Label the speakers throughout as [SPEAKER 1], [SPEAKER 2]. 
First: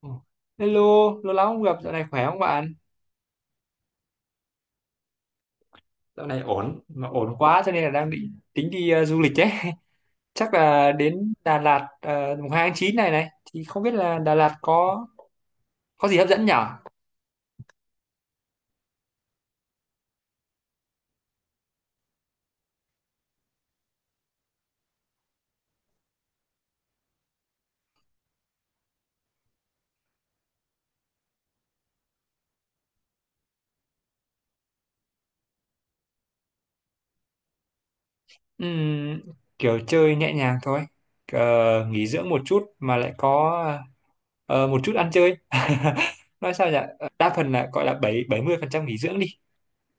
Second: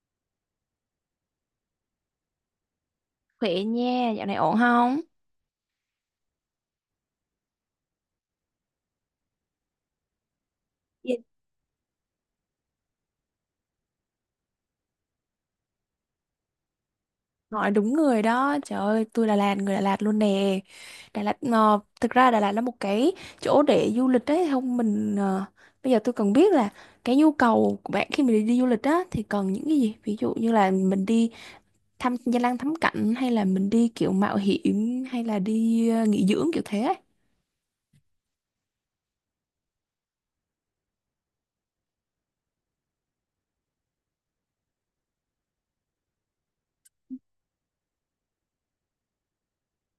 [SPEAKER 1] Ồ, hello, lâu lắm không gặp, dạo này khỏe không bạn?
[SPEAKER 2] Khỏe nha, dạo này ổn không?
[SPEAKER 1] Dạo này ổn, mà ổn quá cho nên là đang định tính đi du lịch đấy. Chắc là
[SPEAKER 2] Dạ,
[SPEAKER 1] đến Đà Lạt mùng 2 tháng 9 này này, thì không biết là Đà Lạt có gì hấp dẫn nhở?
[SPEAKER 2] hỏi đúng người đó, trời ơi, tôi Đà Lạt, người Đà Lạt luôn nè. Đà Lạt, thực ra Đà Lạt là một cái chỗ để du lịch đấy, không mình, bây giờ tôi cần biết là cái nhu cầu của bạn khi mình đi du lịch á, thì cần những cái gì? Ví dụ như là mình đi thăm danh lam thắng cảnh, hay là mình đi kiểu mạo hiểm, hay là đi nghỉ dưỡng kiểu thế ấy.
[SPEAKER 1] Ừm, kiểu chơi nhẹ nhàng thôi. Ờ, nghỉ dưỡng một chút mà lại có một chút ăn chơi. Nói sao nhỉ? Đa phần là gọi là bảy bảy mươi phần trăm nghỉ dưỡng đi.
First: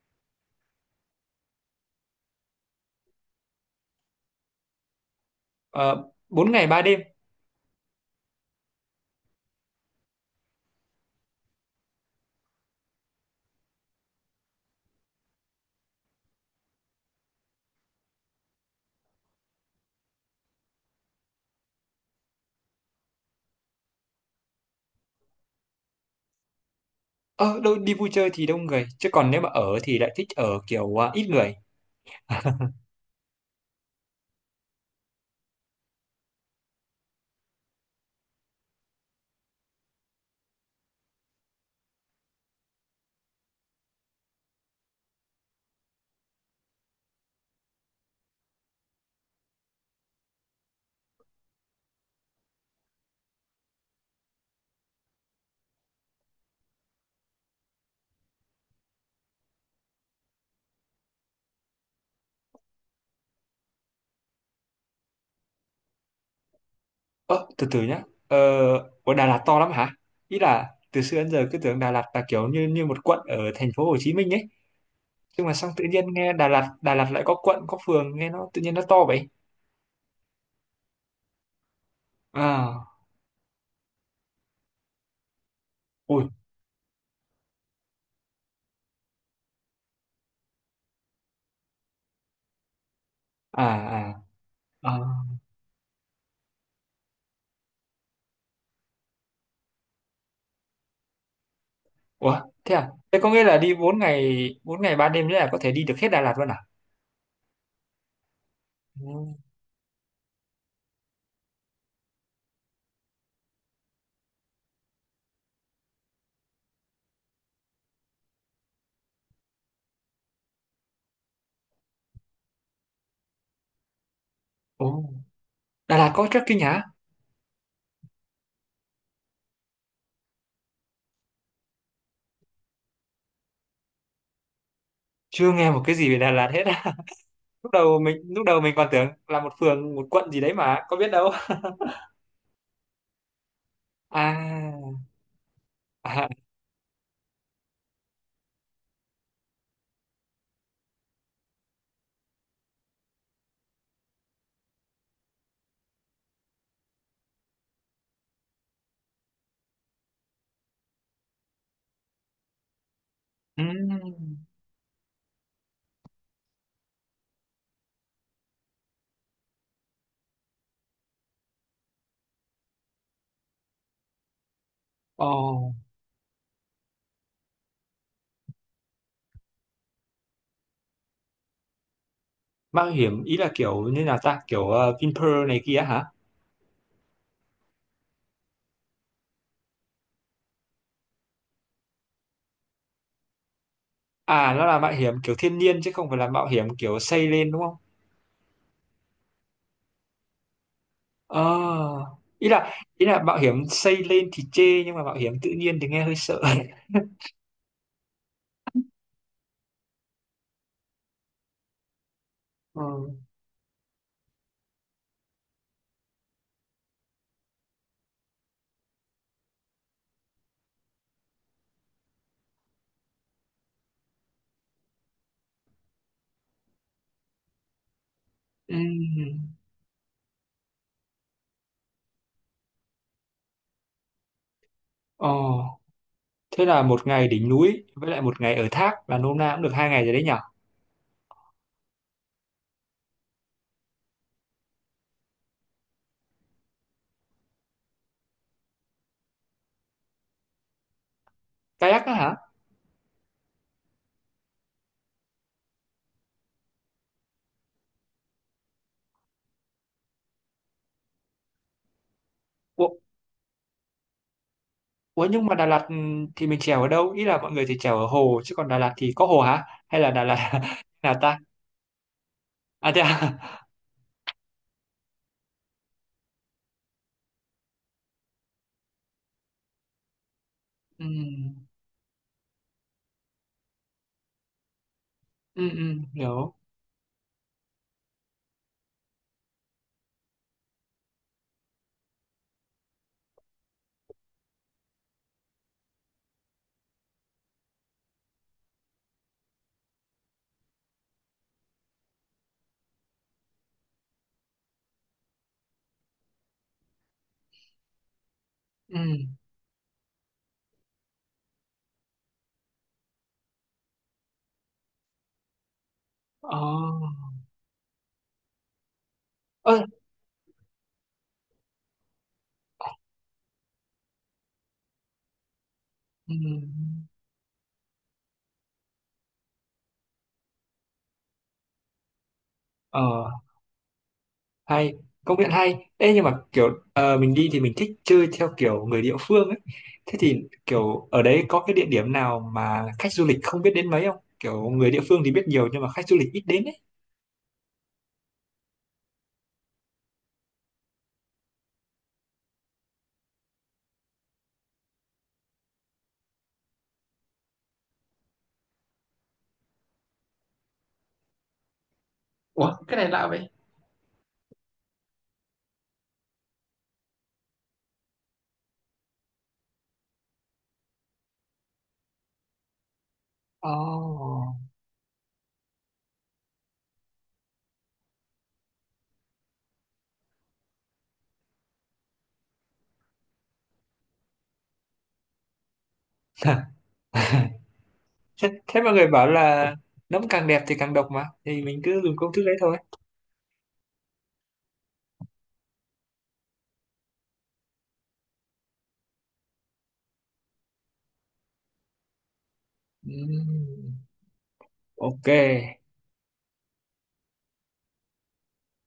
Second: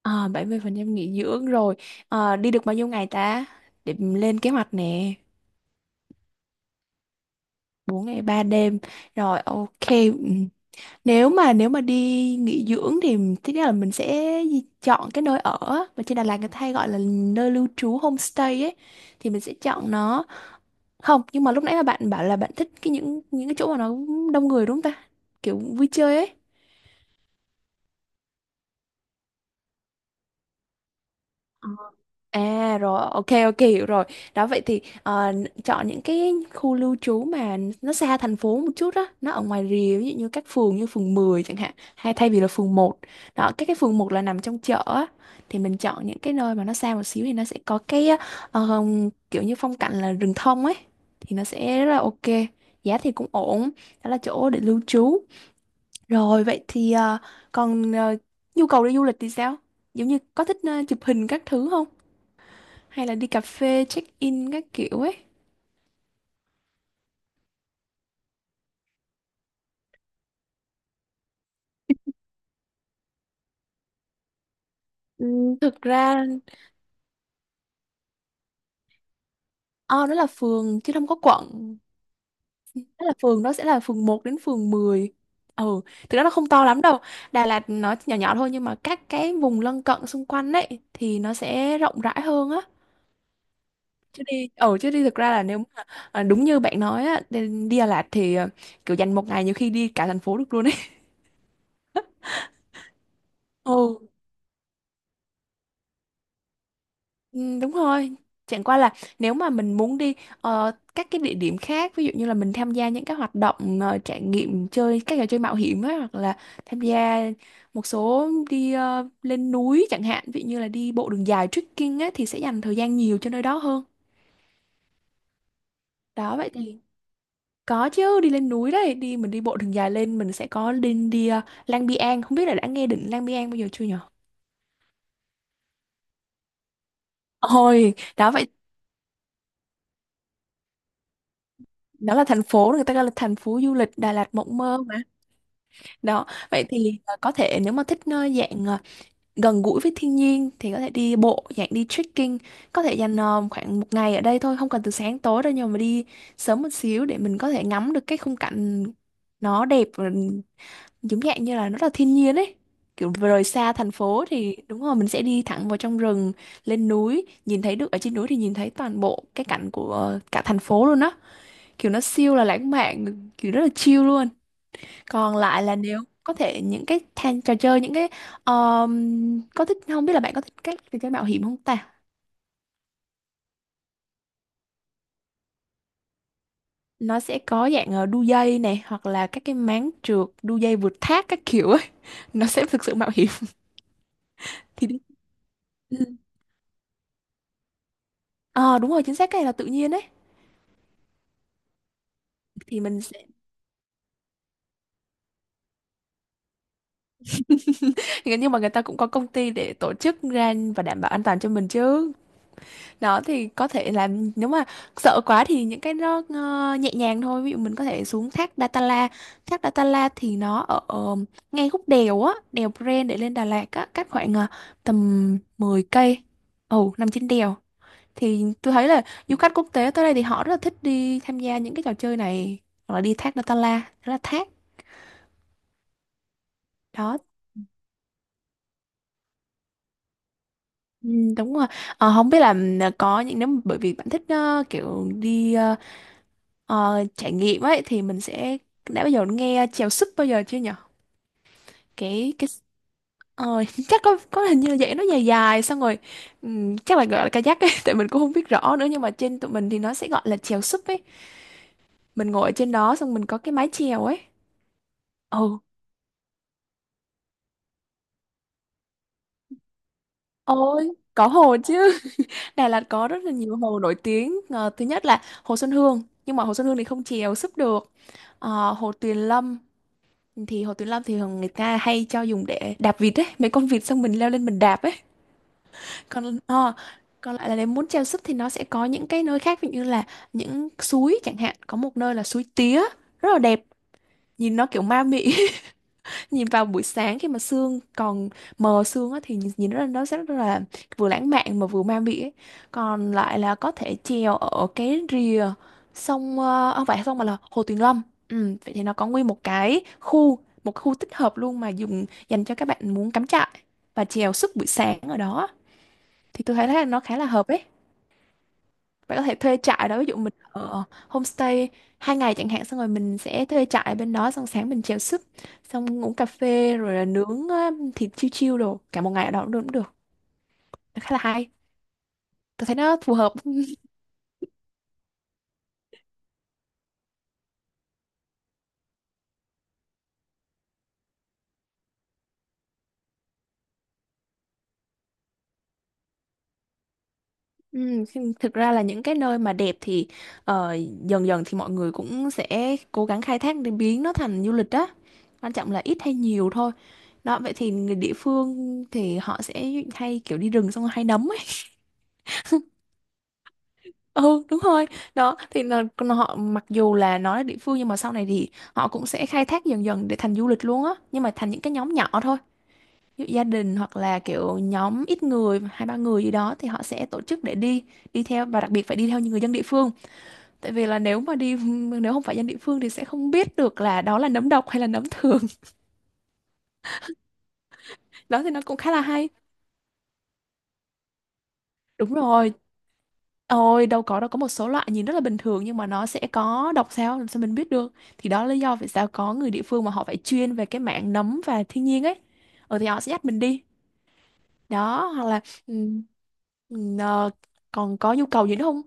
[SPEAKER 2] À, 70% nghỉ dưỡng rồi. Ờ, đi được bao nhiêu ngày ta? Để mình lên kế hoạch nè.
[SPEAKER 1] Ờ, 4 ngày 3 đêm.
[SPEAKER 2] 4 ngày 3 đêm. Rồi, ok. Nếu mà đi nghỉ dưỡng thì thứ nhất là mình sẽ chọn cái nơi ở á, mà trên Đà Lạt người ta hay gọi là nơi lưu trú homestay ấy thì mình sẽ chọn nó. Không, nhưng mà lúc nãy là bạn bảo là bạn thích cái những cái chỗ mà nó đông người đúng không ta? Kiểu vui chơi ấy.
[SPEAKER 1] Ờ, đâu, đi vui chơi thì đông người, chứ còn nếu mà ở thì lại thích ở kiểu ít người.
[SPEAKER 2] À rồi, ok ok hiểu rồi. Đó vậy thì chọn những cái khu lưu trú mà nó xa thành phố một chút đó, nó ở ngoài rìa ví dụ như các phường như phường 10 chẳng hạn, hay thay vì là phường 1. Đó, các cái phường 1 là nằm trong chợ á thì mình chọn những cái nơi mà nó xa một xíu thì nó sẽ có cái ờ, kiểu như phong cảnh là rừng thông ấy thì nó sẽ rất là ok. Giá thì cũng ổn, đó là chỗ để lưu trú. Rồi vậy thì còn nhu cầu đi du lịch thì sao? Giống như có thích chụp hình các thứ không? Hay là đi cà phê check in các kiểu ấy.
[SPEAKER 1] Ơ, từ từ nhá. Ờ, ở Đà Lạt to lắm hả? Ý là từ xưa đến giờ cứ tưởng Đà Lạt là kiểu như như một quận ở thành phố Hồ Chí Minh ấy.
[SPEAKER 2] Ừ,
[SPEAKER 1] Nhưng mà xong
[SPEAKER 2] thực
[SPEAKER 1] tự nhiên
[SPEAKER 2] ra
[SPEAKER 1] nghe Đà Lạt, Đà Lạt lại có quận, có phường, nghe nó tự nhiên nó to vậy.
[SPEAKER 2] O đó là phường chứ không có quận. Đó
[SPEAKER 1] À.
[SPEAKER 2] là phường đó sẽ là phường 1 đến phường 10. Ừ, thực ra
[SPEAKER 1] Ui.
[SPEAKER 2] nó không to lắm đâu. Đà Lạt nó nhỏ nhỏ thôi nhưng mà các cái vùng lân cận xung quanh ấy thì nó sẽ rộng rãi hơn á.
[SPEAKER 1] À, à,
[SPEAKER 2] Chứ đi ở chứ
[SPEAKER 1] à.
[SPEAKER 2] đi thực ra là nếu mà đúng như bạn nói á, đi đi Đà Lạt thì kiểu dành một ngày nhiều khi đi cả thành phố được luôn ấy.
[SPEAKER 1] Ủa, thế à? Thế có nghĩa là đi bốn
[SPEAKER 2] Ừ.
[SPEAKER 1] ngày, bốn ngày 3 đêm nữa là có thể đi được hết Đà Lạt luôn à?
[SPEAKER 2] Ừ, đúng rồi. Chẳng qua là
[SPEAKER 1] Ừ.
[SPEAKER 2] nếu mà mình muốn đi các cái địa điểm khác, ví dụ như là mình tham gia những cái hoạt động trải nghiệm chơi các trò chơi mạo hiểm á, hoặc là tham gia một số đi lên núi chẳng hạn, ví dụ như là đi bộ đường dài trekking á thì sẽ dành thời gian nhiều cho nơi đó hơn.
[SPEAKER 1] Ồ, Đà Lạt có
[SPEAKER 2] Đó vậy
[SPEAKER 1] trekking
[SPEAKER 2] thì
[SPEAKER 1] hả?
[SPEAKER 2] có chứ, đi lên núi đấy, mình đi bộ đường dài lên mình sẽ có đi đi ờ, Lang Biang, không biết là đã nghe đỉnh Lang Biang bao giờ chưa nhở?
[SPEAKER 1] Chưa nghe một cái gì về Đà Lạt hết á. Lúc
[SPEAKER 2] Ôi,
[SPEAKER 1] đầu mình
[SPEAKER 2] đó
[SPEAKER 1] lúc
[SPEAKER 2] vậy
[SPEAKER 1] đầu mình còn tưởng là một phường, một quận gì đấy mà, có biết đâu.
[SPEAKER 2] đó là thành phố người ta gọi là thành phố du lịch Đà Lạt mộng mơ.
[SPEAKER 1] À,
[SPEAKER 2] Đó,
[SPEAKER 1] à,
[SPEAKER 2] vậy thì có thể nếu mà thích dạng gần gũi với thiên nhiên thì có thể đi bộ, dạng đi trekking, có thể dành khoảng một ngày ở đây thôi, không cần từ sáng tối đâu nhưng mà đi sớm một xíu để mình có thể ngắm được cái khung cảnh nó đẹp và giống dạng như là nó là thiên nhiên ấy. Kiểu vừa rời
[SPEAKER 1] ừ.
[SPEAKER 2] xa thành phố thì đúng rồi mình sẽ đi thẳng vào trong rừng, lên núi, nhìn thấy được ở trên núi thì nhìn thấy toàn bộ cái cảnh của cả thành phố luôn á. Kiểu nó siêu là lãng mạn, kiểu rất là chill luôn.
[SPEAKER 1] Ồ,
[SPEAKER 2] Còn lại là nếu có thể những cái than trò chơi những cái um, có thích không biết là bạn có thích các trò chơi mạo hiểm không ta?
[SPEAKER 1] mạo hiểm ý là kiểu như là ta kiểu Vinpearl này kia hả?
[SPEAKER 2] Nó sẽ có dạng đu dây này hoặc là các cái máng trượt, đu dây vượt thác các kiểu ấy, nó sẽ thực sự mạo hiểm
[SPEAKER 1] À, nó là
[SPEAKER 2] thì
[SPEAKER 1] mạo
[SPEAKER 2] đi.
[SPEAKER 1] hiểm kiểu thiên nhiên chứ
[SPEAKER 2] Ừ.
[SPEAKER 1] không phải là mạo hiểm kiểu xây lên đúng không?
[SPEAKER 2] Ờ đúng rồi, chính xác cái này là tự nhiên ấy.
[SPEAKER 1] Ờ, ý là
[SPEAKER 2] Thì mình
[SPEAKER 1] ý là
[SPEAKER 2] sẽ
[SPEAKER 1] mạo hiểm xây lên thì chê nhưng mà mạo hiểm tự nhiên thì nghe hơi sợ.
[SPEAKER 2] nhưng mà người ta cũng có công ty để tổ chức ra và đảm bảo an toàn cho mình chứ.
[SPEAKER 1] Ờ,
[SPEAKER 2] Đó thì có thể là nếu mà sợ quá thì những cái nó nhẹ nhàng thôi, ví dụ mình có thể xuống thác Datala. Thác Datala thì nó ở ngay khúc đèo á, đèo Pren để lên Đà Lạt á, cách khoảng tầm 10 cây, ồ nằm trên đèo, thì tôi thấy là du
[SPEAKER 1] ừm,
[SPEAKER 2] khách quốc tế tới đây thì họ rất là thích đi tham gia những cái trò chơi này, hoặc là đi thác Datala, đó là thác
[SPEAKER 1] Ồ, thế là một
[SPEAKER 2] đó.
[SPEAKER 1] ngày đỉnh núi với lại một ngày ở thác là nôm na cũng được 2 ngày rồi đấy nhở?
[SPEAKER 2] Ừ, đúng rồi. Ờ, không biết là ừ, có những nếu mà- bởi vì bạn thích kiểu đi trải nghiệm ấy thì mình sẽ đã bao giờ nghe chèo súp bao giờ chưa nhở?
[SPEAKER 1] Kayak á hả?
[SPEAKER 2] Cái ờ, chắc có hình như là vậy nó dài dài xong rồi chắc là gọi là kayak ấy. Tại mình cũng không biết rõ nữa nhưng mà trên tụi mình thì nó sẽ gọi là chèo súp ấy, mình ngồi ở trên
[SPEAKER 1] Ủa,
[SPEAKER 2] đó xong mình có cái mái chèo ấy.
[SPEAKER 1] ủa, nhưng mà
[SPEAKER 2] Ừ,
[SPEAKER 1] Đà Lạt thì mình chèo ở đâu? Ý là mọi người thì chèo ở hồ chứ còn Đà Lạt thì có hồ hả? Hay là Đà Lạt
[SPEAKER 2] ôi
[SPEAKER 1] là
[SPEAKER 2] có
[SPEAKER 1] ta?
[SPEAKER 2] hồ chứ. Đà Lạt
[SPEAKER 1] À, thế
[SPEAKER 2] có
[SPEAKER 1] à?
[SPEAKER 2] rất là nhiều hồ nổi tiếng. Ờ, thứ nhất là hồ Xuân Hương nhưng mà hồ Xuân Hương thì không chèo súp được. Ờ, hồ Tuyền Lâm thì Hồ Tuyến Lâm thì thường người
[SPEAKER 1] Ừm.
[SPEAKER 2] ta hay cho dùng để đạp vịt ấy, mấy con vịt xong mình leo lên mình đạp ấy.
[SPEAKER 1] Ừ, ừ,
[SPEAKER 2] Còn
[SPEAKER 1] hiểu.
[SPEAKER 2] còn lại là nếu muốn treo súp thì nó sẽ có những cái nơi khác, ví dụ như là những suối chẳng hạn, có một nơi là suối tía rất là đẹp, nhìn nó kiểu ma mị, nhìn vào buổi sáng khi mà sương còn mờ sương á, thì nhìn nhìn nó rất là vừa lãng mạn mà vừa ma mị ấy. Còn lại là có thể chèo ở cái rìa sông không phải sông mà là Hồ Tuyền Lâm. Ừ, vậy thì nó
[SPEAKER 1] Ừ.
[SPEAKER 2] có nguyên một cái khu, một khu tích hợp luôn mà dùng dành cho các bạn muốn cắm trại và chèo suốt buổi sáng ở đó, thì tôi
[SPEAKER 1] Ờ.
[SPEAKER 2] thấy là nó khá là hợp ấy. Bạn có thể thuê
[SPEAKER 1] Ơ.
[SPEAKER 2] trại đó, ví dụ mình ở homestay 2 ngày chẳng hạn xong rồi mình sẽ thuê trại ở bên đó, xong sáng mình chèo súp, xong uống cà
[SPEAKER 1] Ừ.
[SPEAKER 2] phê rồi là nướng thịt chiêu chiêu đồ cả một ngày ở đó cũng được cũng được. Khá là hay, tôi thấy nó phù hợp.
[SPEAKER 1] ờ hay, công nhận hay. Ê, nhưng mà kiểu mình đi thì mình thích chơi theo kiểu người địa phương ấy. Thế thì kiểu ở đấy có cái địa điểm nào mà khách du lịch không biết đến mấy không, kiểu người địa phương thì biết nhiều nhưng mà khách du lịch ít đến ấy?
[SPEAKER 2] Ừ, thực ra là những cái nơi mà đẹp thì ờ, dần dần thì mọi người cũng sẽ cố gắng khai thác để biến nó thành du lịch đó, quan trọng là ít hay nhiều thôi. Đó vậy thì người địa phương thì họ sẽ hay kiểu đi rừng xong rồi hay nấm ấy.
[SPEAKER 1] Ủa, cái này lạ vậy.
[SPEAKER 2] Ừ đúng rồi. Đó thì là họ mặc dù là nó là địa phương nhưng mà sau này thì họ cũng sẽ khai thác dần dần để thành du lịch luôn á, nhưng mà thành những cái nhóm nhỏ thôi, ví dụ gia
[SPEAKER 1] Ồ.
[SPEAKER 2] đình hoặc là kiểu nhóm ít người, hai ba người gì đó thì họ sẽ tổ chức để đi đi theo và đặc biệt phải đi theo những người dân địa phương, tại vì là nếu mà đi nếu không phải dân địa phương thì sẽ không biết được là đó là nấm độc hay là nấm thường. Đó
[SPEAKER 1] thế,
[SPEAKER 2] thì nó cũng
[SPEAKER 1] thế
[SPEAKER 2] khá
[SPEAKER 1] mọi
[SPEAKER 2] là
[SPEAKER 1] người bảo
[SPEAKER 2] hay.
[SPEAKER 1] là nấm càng đẹp thì càng độc mà, thì mình cứ
[SPEAKER 2] Đúng
[SPEAKER 1] dùng công thức
[SPEAKER 2] rồi.
[SPEAKER 1] đấy thôi.
[SPEAKER 2] Ôi đâu có một số loại nhìn rất là bình thường nhưng mà nó sẽ có độc, sao làm sao mình biết được, thì đó là lý do vì sao có người địa phương mà họ phải chuyên về cái mảng nấm và thiên nhiên ấy. Ờ thì họ sẽ dắt mình đi.
[SPEAKER 1] Ừm,
[SPEAKER 2] Đó
[SPEAKER 1] ok.
[SPEAKER 2] hoặc là ừ, ừ, ờ, còn có nhu cầu gì nữa không?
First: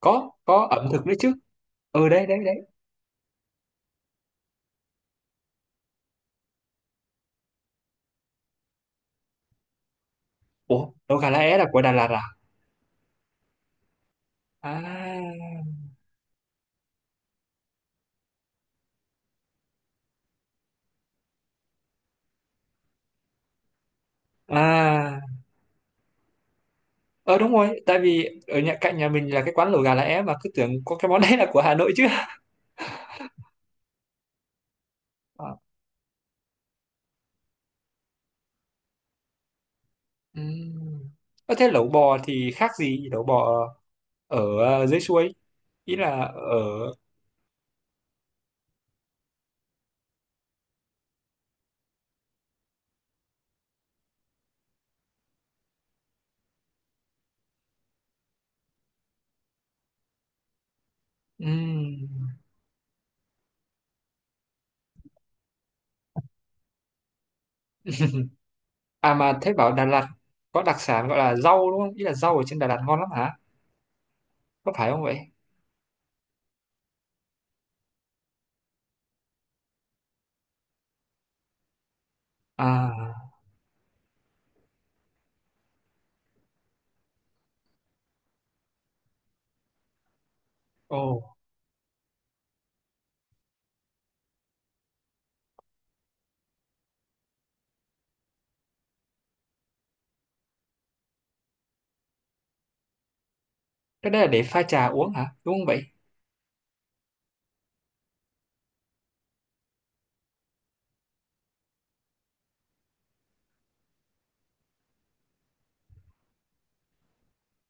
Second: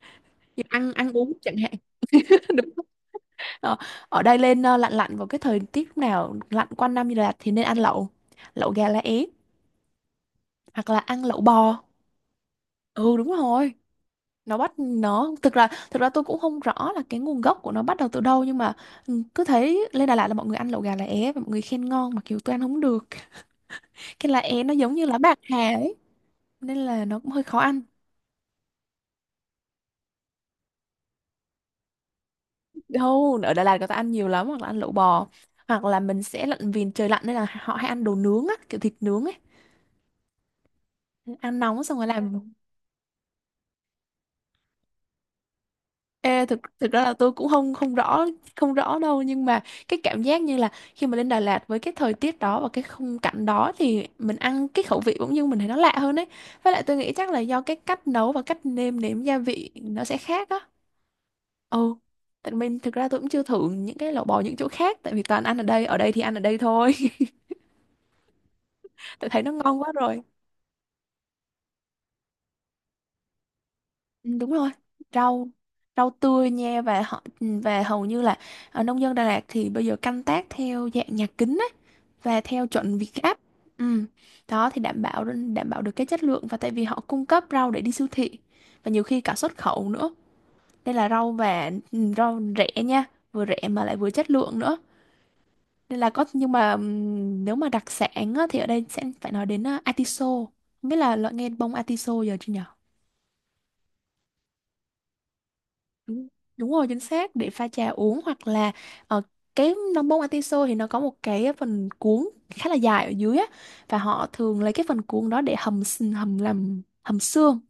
[SPEAKER 1] có
[SPEAKER 2] Như
[SPEAKER 1] có ẩm
[SPEAKER 2] ăn
[SPEAKER 1] thực
[SPEAKER 2] ăn
[SPEAKER 1] nữa
[SPEAKER 2] uống
[SPEAKER 1] chứ.
[SPEAKER 2] chẳng hạn.
[SPEAKER 1] Ừ, đấy đấy đấy.
[SPEAKER 2] Đúng không? Ờ, ở đây lên lạnh lạnh vào cái thời tiết lúc nào lạnh quanh năm như là thì nên ăn lẩu lẩu gà lá é,
[SPEAKER 1] Ủa,
[SPEAKER 2] hoặc là
[SPEAKER 1] đâu
[SPEAKER 2] ăn
[SPEAKER 1] gà lá
[SPEAKER 2] lẩu
[SPEAKER 1] é là
[SPEAKER 2] bò.
[SPEAKER 1] của Đà Lạt à?
[SPEAKER 2] Ừ, đúng rồi. Nó bắt
[SPEAKER 1] À,
[SPEAKER 2] nó Thực ra tôi cũng không rõ là cái nguồn gốc của nó bắt đầu từ đâu, nhưng mà cứ thấy lên Đà Lạt là mọi người ăn lẩu gà lá é và mọi người khen ngon, mặc dù tôi ăn không được. Cái lá é nó giống như lá
[SPEAKER 1] à,
[SPEAKER 2] bạc hà ấy, nên là nó cũng
[SPEAKER 1] ờ,
[SPEAKER 2] hơi
[SPEAKER 1] đúng
[SPEAKER 2] khó
[SPEAKER 1] rồi,
[SPEAKER 2] ăn.
[SPEAKER 1] tại vì ở nhà cạnh nhà mình là cái quán lẩu gà lá é mà cứ tưởng có cái món đấy là của Hà Nội chứ.
[SPEAKER 2] Đâu, ở Đà Lạt người ta ăn nhiều lắm, hoặc là ăn lẩu bò,
[SPEAKER 1] À,
[SPEAKER 2] hoặc là mình sẽ lặn vì trời lạnh, nên là họ hay ăn đồ nướng á, kiểu thịt nướng ấy.
[SPEAKER 1] ừm. Ờ,
[SPEAKER 2] Ăn
[SPEAKER 1] thế
[SPEAKER 2] nóng
[SPEAKER 1] lẩu
[SPEAKER 2] xong rồi
[SPEAKER 1] bò thì
[SPEAKER 2] làm.
[SPEAKER 1] khác gì lẩu bò ở dưới suối, ý là ở
[SPEAKER 2] Ê, thực thực ra là tôi cũng không không rõ, không rõ đâu, nhưng mà cái cảm giác như là khi mà lên Đà Lạt với cái thời tiết đó và cái khung cảnh đó thì mình ăn cái khẩu vị bỗng nhiên mình thấy nó lạ hơn ấy. Với lại tôi nghĩ chắc là do cái cách nấu và cách nêm nếm gia vị nó sẽ khác á. Ừ,
[SPEAKER 1] ừm.
[SPEAKER 2] tại mình thực ra tôi cũng chưa thử những cái lẩu bò những chỗ khác, tại vì toàn ăn ở đây, ở đây thì ăn ở đây thôi.
[SPEAKER 1] À
[SPEAKER 2] Tôi
[SPEAKER 1] mà
[SPEAKER 2] thấy
[SPEAKER 1] thế
[SPEAKER 2] nó
[SPEAKER 1] bảo
[SPEAKER 2] ngon
[SPEAKER 1] Đà
[SPEAKER 2] quá
[SPEAKER 1] Lạt
[SPEAKER 2] rồi.
[SPEAKER 1] có đặc sản gọi là rau đúng không, ý là rau ở trên Đà Lạt ngon lắm hả?
[SPEAKER 2] Ừ, đúng rồi.
[SPEAKER 1] Có phải không vậy?
[SPEAKER 2] Rau, rau tươi nha, và họ và hầu như là ở nông dân Đà Lạt thì bây giờ canh tác theo dạng nhà kính và theo chuẩn Việt
[SPEAKER 1] À.
[SPEAKER 2] Gáp. Ừ. Đó thì đảm bảo, đảm bảo được cái chất lượng, và tại vì họ cung cấp rau để đi siêu thị và nhiều khi cả xuất khẩu nữa, nên
[SPEAKER 1] Ồ,
[SPEAKER 2] là rau và rau rẻ nha, vừa rẻ mà lại vừa chất lượng nữa. Nên là có, nhưng mà nếu mà đặc sản á, thì ở đây sẽ phải nói đến atiso. Không biết là loại nghe bông atiso giờ chưa nhỉ?
[SPEAKER 1] cái đấy là để pha trà uống hả, đúng không vậy?
[SPEAKER 2] Đúng, đúng rồi, chính xác, để pha trà uống, hoặc là ờ, cái nón bông atiso thì nó có một cái phần cuốn khá là dài ở dưới á, và họ thường lấy cái phần cuốn đó để hầm, làm hầm xương,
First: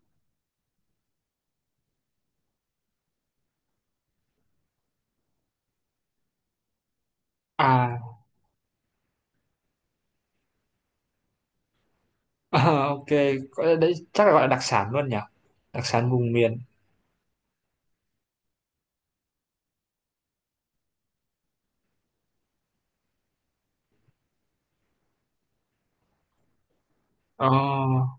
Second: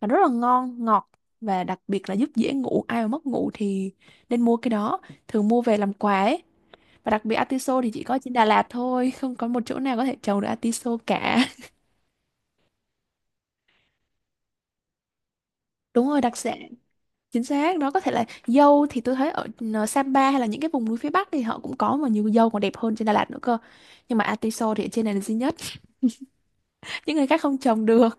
[SPEAKER 2] và rất là ngon ngọt, và đặc biệt là giúp dễ ngủ, ai mà mất ngủ thì nên mua cái đó, thường mua về làm quà ấy. Và đặc biệt atiso thì
[SPEAKER 1] À.
[SPEAKER 2] chỉ có trên Đà Lạt thôi, không có một chỗ nào có thể trồng được atiso cả.
[SPEAKER 1] Ờ, ok. Gọi là đấy chắc là gọi là đặc sản luôn nhỉ, đặc
[SPEAKER 2] Đúng
[SPEAKER 1] sản
[SPEAKER 2] rồi,
[SPEAKER 1] vùng
[SPEAKER 2] đặc
[SPEAKER 1] miền.
[SPEAKER 2] sản, chính xác. Đó có thể là dâu thì tôi thấy ở Sapa hay là những cái vùng núi phía Bắc thì họ cũng có, mà nhiều dâu còn đẹp hơn trên Đà Lạt nữa cơ. Nhưng mà atiso thì ở trên này là duy nhất. Những người khác
[SPEAKER 1] Ờ,
[SPEAKER 2] không trồng được.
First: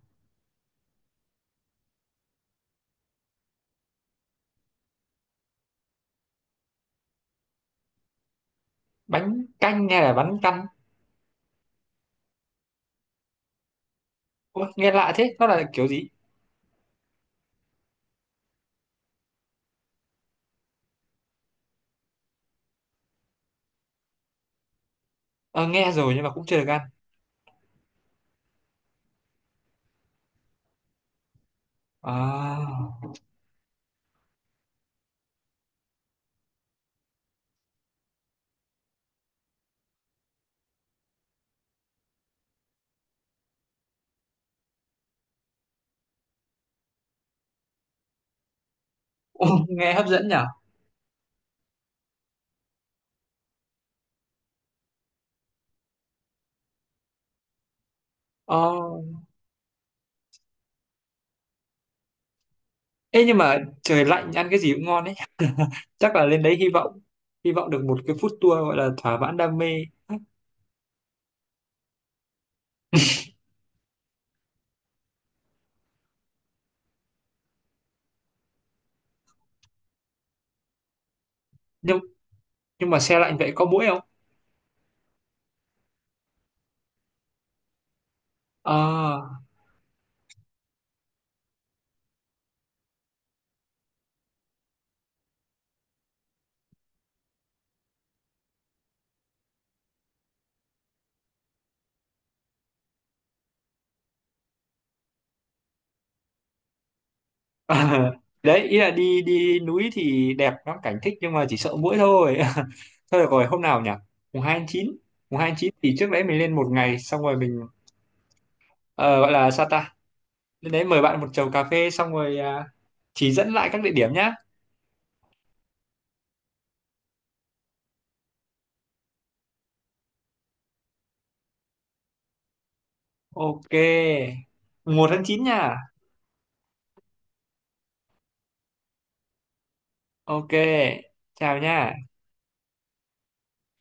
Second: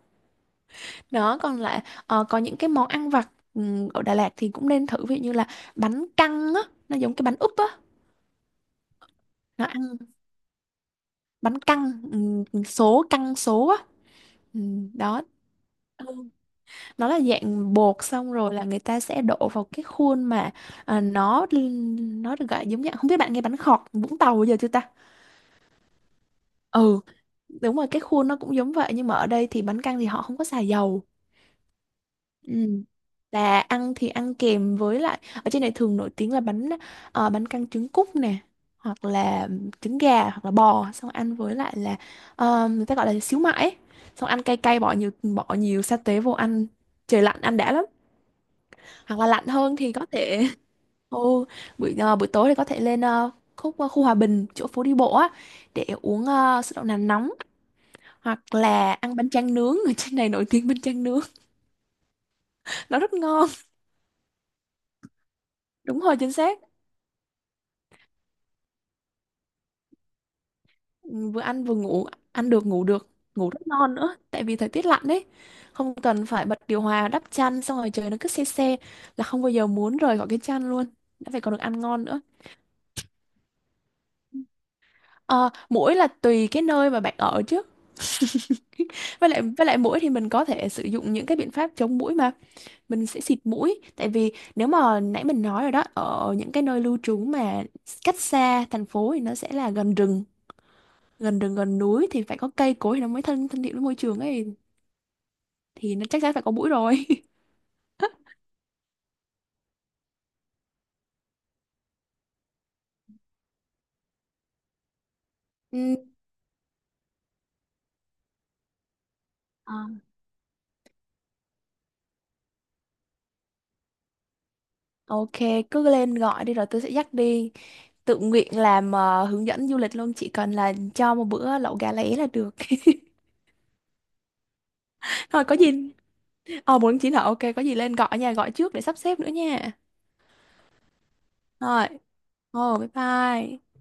[SPEAKER 2] Đó, còn lại có những cái món ăn vặt, ở Đà Lạt thì cũng nên thử, ví dụ như là bánh căn á, nó giống cái bánh úp á.
[SPEAKER 1] bánh
[SPEAKER 2] Nó ăn,
[SPEAKER 1] canh hay là bánh căn?
[SPEAKER 2] bánh căn, số căn số á.
[SPEAKER 1] Ôi, nghe lạ
[SPEAKER 2] Đó.
[SPEAKER 1] thế, nó là kiểu
[SPEAKER 2] Ừ.
[SPEAKER 1] gì?
[SPEAKER 2] Nó là dạng bột xong rồi là người ta sẽ đổ vào cái khuôn mà ờ, nó nó được gọi giống như, không biết bạn nghe bánh khọt Vũng Tàu giờ chưa ta.
[SPEAKER 1] Ờ, nghe rồi nhưng mà cũng chưa được ăn.
[SPEAKER 2] Ừ, đúng rồi, cái khuôn nó cũng giống vậy, nhưng mà ở đây thì bánh căn thì họ không có xài dầu.
[SPEAKER 1] À.
[SPEAKER 2] Ừ. Là ăn thì ăn kèm với lại ở trên này thường nổi tiếng là bánh, bánh căn trứng cút nè, hoặc là trứng gà, hoặc là bò, xong ăn với lại là người ta gọi là xíu mại ấy. Xong ăn cay cay, bỏ nhiều sa tế vô ăn, trời lạnh ăn đã lắm. Hoặc là lạnh hơn thì
[SPEAKER 1] Nghe
[SPEAKER 2] có
[SPEAKER 1] hấp dẫn nhỉ.
[SPEAKER 2] thể Ồ, buổi buổi tối thì có thể lên khúc khu Hòa Bình, chỗ phố đi bộ á, để uống sữa đậu nành nóng, hoặc
[SPEAKER 1] Ờ,
[SPEAKER 2] là ăn bánh tráng nướng, ở trên này nổi tiếng bánh tráng nướng. Nó rất
[SPEAKER 1] ê, nhưng
[SPEAKER 2] ngon.
[SPEAKER 1] mà trời lạnh ăn cái gì cũng ngon đấy.
[SPEAKER 2] Đúng
[SPEAKER 1] Chắc
[SPEAKER 2] rồi,
[SPEAKER 1] là
[SPEAKER 2] chính
[SPEAKER 1] lên đấy
[SPEAKER 2] xác.
[SPEAKER 1] hy vọng được một cái food tour gọi là thỏa mãn đam mê.
[SPEAKER 2] Ừ, vừa ăn vừa ngủ, ăn được ngủ được, ngủ rất ngon nữa tại vì thời tiết lạnh đấy, không cần phải bật điều hòa, đắp chăn xong rồi trời nó cứ se se, là không bao giờ muốn rời khỏi cái chăn luôn, đã phải còn được ăn
[SPEAKER 1] nhưng
[SPEAKER 2] ngon nữa.
[SPEAKER 1] nhưng mà xe lạnh vậy có muỗi không?
[SPEAKER 2] Ờ, muỗi là tùy cái nơi mà bạn ở chứ.
[SPEAKER 1] Ờ.
[SPEAKER 2] Với lại muỗi thì mình có thể sử dụng những cái biện pháp chống muỗi mà, mình sẽ xịt mũi. Tại vì nếu mà nãy mình nói rồi đó, ở những cái nơi lưu trú mà cách xa thành phố thì nó sẽ là gần rừng, gần rừng gần núi, thì phải có cây cối thì nó mới thân thân thiện với môi trường ấy, thì nó chắc chắn phải có mũi rồi.
[SPEAKER 1] Ờ, đấy, ý là đi đi núi thì đẹp lắm, cảnh thích, nhưng mà chỉ sợ muỗi thôi. Thôi được rồi, hôm nào nhỉ? Mùng hai tháng chín mùng hai tháng chín thì
[SPEAKER 2] Ừ.
[SPEAKER 1] trước đấy mình lên một ngày xong rồi mình ờ, gọi là sao
[SPEAKER 2] Ờ.
[SPEAKER 1] ta, lên đấy mời bạn một chầu cà phê xong rồi, à, chỉ dẫn lại các địa điểm nhá.
[SPEAKER 2] Ok, cứ lên gọi đi rồi tôi sẽ dắt đi. Tự nguyện làm hướng dẫn du lịch luôn, chỉ cần là cho một bữa lẩu gà lá é là được.
[SPEAKER 1] Ok. mùng 1 tháng 9
[SPEAKER 2] Thôi có gì,
[SPEAKER 1] nha.
[SPEAKER 2] ờ muốn chỉ là ok, có gì lên gọi nha, gọi trước để sắp xếp nữa nha.
[SPEAKER 1] Ok, chào
[SPEAKER 2] Rồi,
[SPEAKER 1] nha.
[SPEAKER 2] ồ, bye bye.